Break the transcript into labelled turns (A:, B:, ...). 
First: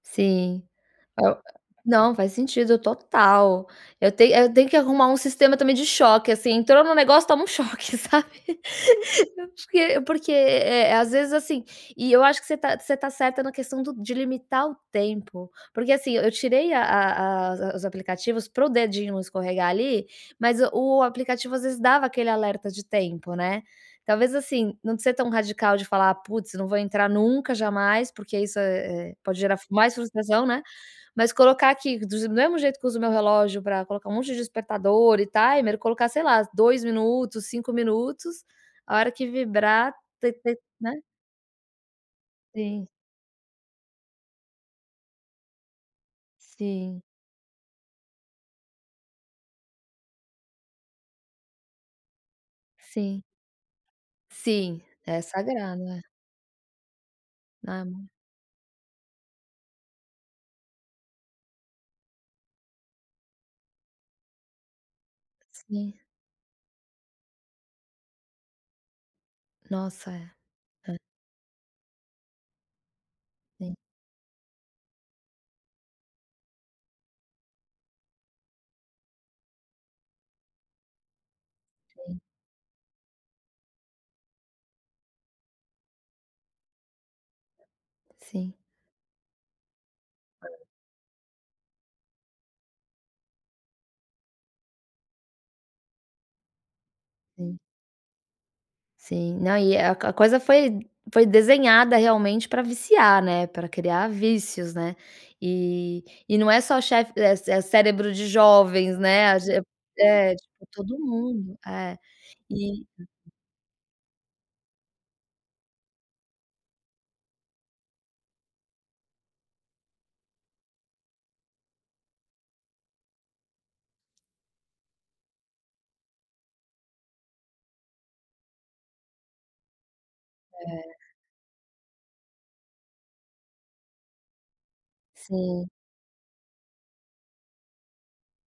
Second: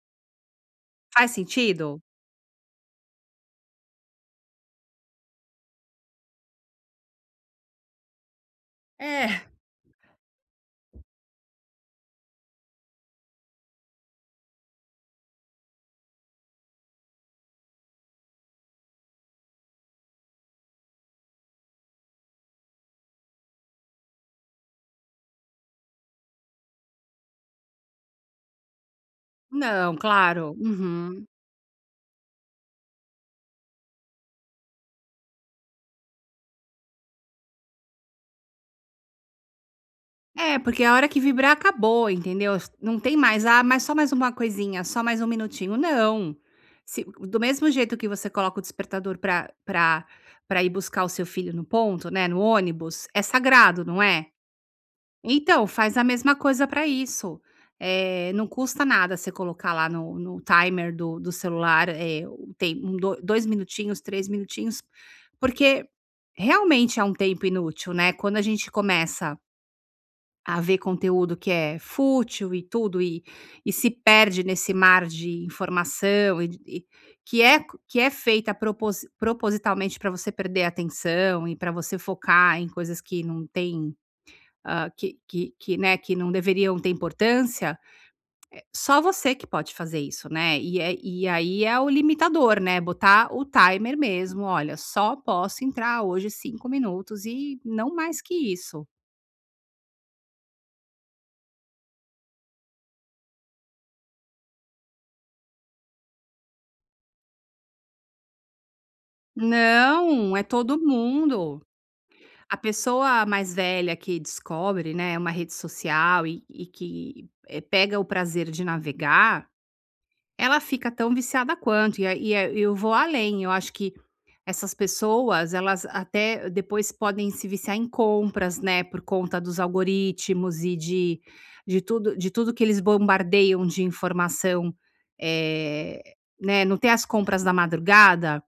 A: Sim,
B: Faz
A: oh
B: sentido?
A: Não, faz sentido total. Eu tenho tenho que arrumar um sistema também de choque assim, entrou no negócio, toma um choque, sabe? É
B: É.
A: porque porque, eh, às vezes assim, e eu acho que você está você está certa na questão do de limitar o tempo. Porque assim, eu tirei a a a os aplicativos para o dedinho não escorregar ali, mas o aplicativo às vezes dava aquele alerta de tempo, né. Talvez assim, não ser tão radical de falar: "Putz, não vou entrar nunca, jamais", porque isso, eh, pode gerar mais
B: Não,
A: frustração,
B: claro
A: né.
B: uhum.
A: Mas colocar aqui do mesmo jeito que uso meu relógio pra colocar um monte de despertador e timer, colocar, sei lá, 2 minutos, 5 minutos, a hora que vibrar, te
B: É
A: te
B: porque na
A: né?
B: hora que vibrar acabou, entendeu?
A: Sim.
B: Não tem mais. Ah, mas só mais uma coisinha, só mais um minutinho. Não.
A: Sim.
B: Se do mesmo jeito que você coloca o despertador pra pra pra ir buscar o seu filho no ponto, né, no ônibus, é
A: Sim.
B: sagrado, não é.
A: Sim, é
B: Então,
A: sagrado,
B: faz
A: é.
B: a mesma coisa pra isso.
A: Aham.
B: Eh, não custa nada você colocar lá no no timer do do celular o tempo do 2 minutinhos, 3 minutinhos, porque
A: Sim.
B: realmente é um tempo inútil, né? Quando a gente começa
A: Nossa, é,
B: a ver
A: é.
B: conteúdo que é fútil e tudo e
A: Sim.
B: se perde nesse mar de informação e que é que é feita propo propositalmente para você perder a atenção e para você
A: Sim.
B: focar em coisas que não têm, hã, que que que, né, que não deveriam ter importância.
A: Sim.
B: Só você que pode fazer isso,
A: Hã.
B: né. E aí é o limitador, né, botar o timer mesmo. Olha, só posso entrar hoje 5 minutos
A: Sim.
B: e não mais que isso.
A: Sim, não, e a coisa foi foi desenhada realmente pra viciar, né, pra criar vícios, né, e e não é só chefe é cérebro de jovens, né, a ge
B: Não,
A: é
B: é
A: tipo
B: todo
A: todo mundo.
B: mundo.
A: É,
B: A
A: e
B: pessoa mais velha que descobre, né, uma rede social e que pega o prazer de navegar, ela fica tão viciada quanto. Ia Ia e eu vou além, acho que essas pessoas, elas até depois podem se viciar em compras, né, por conta dos algoritmos e
A: É.
B: de de tudo de tudo que eles bombardeiam de informação.
A: Sim.
B: Eh, né, não tem as compras da madrugada?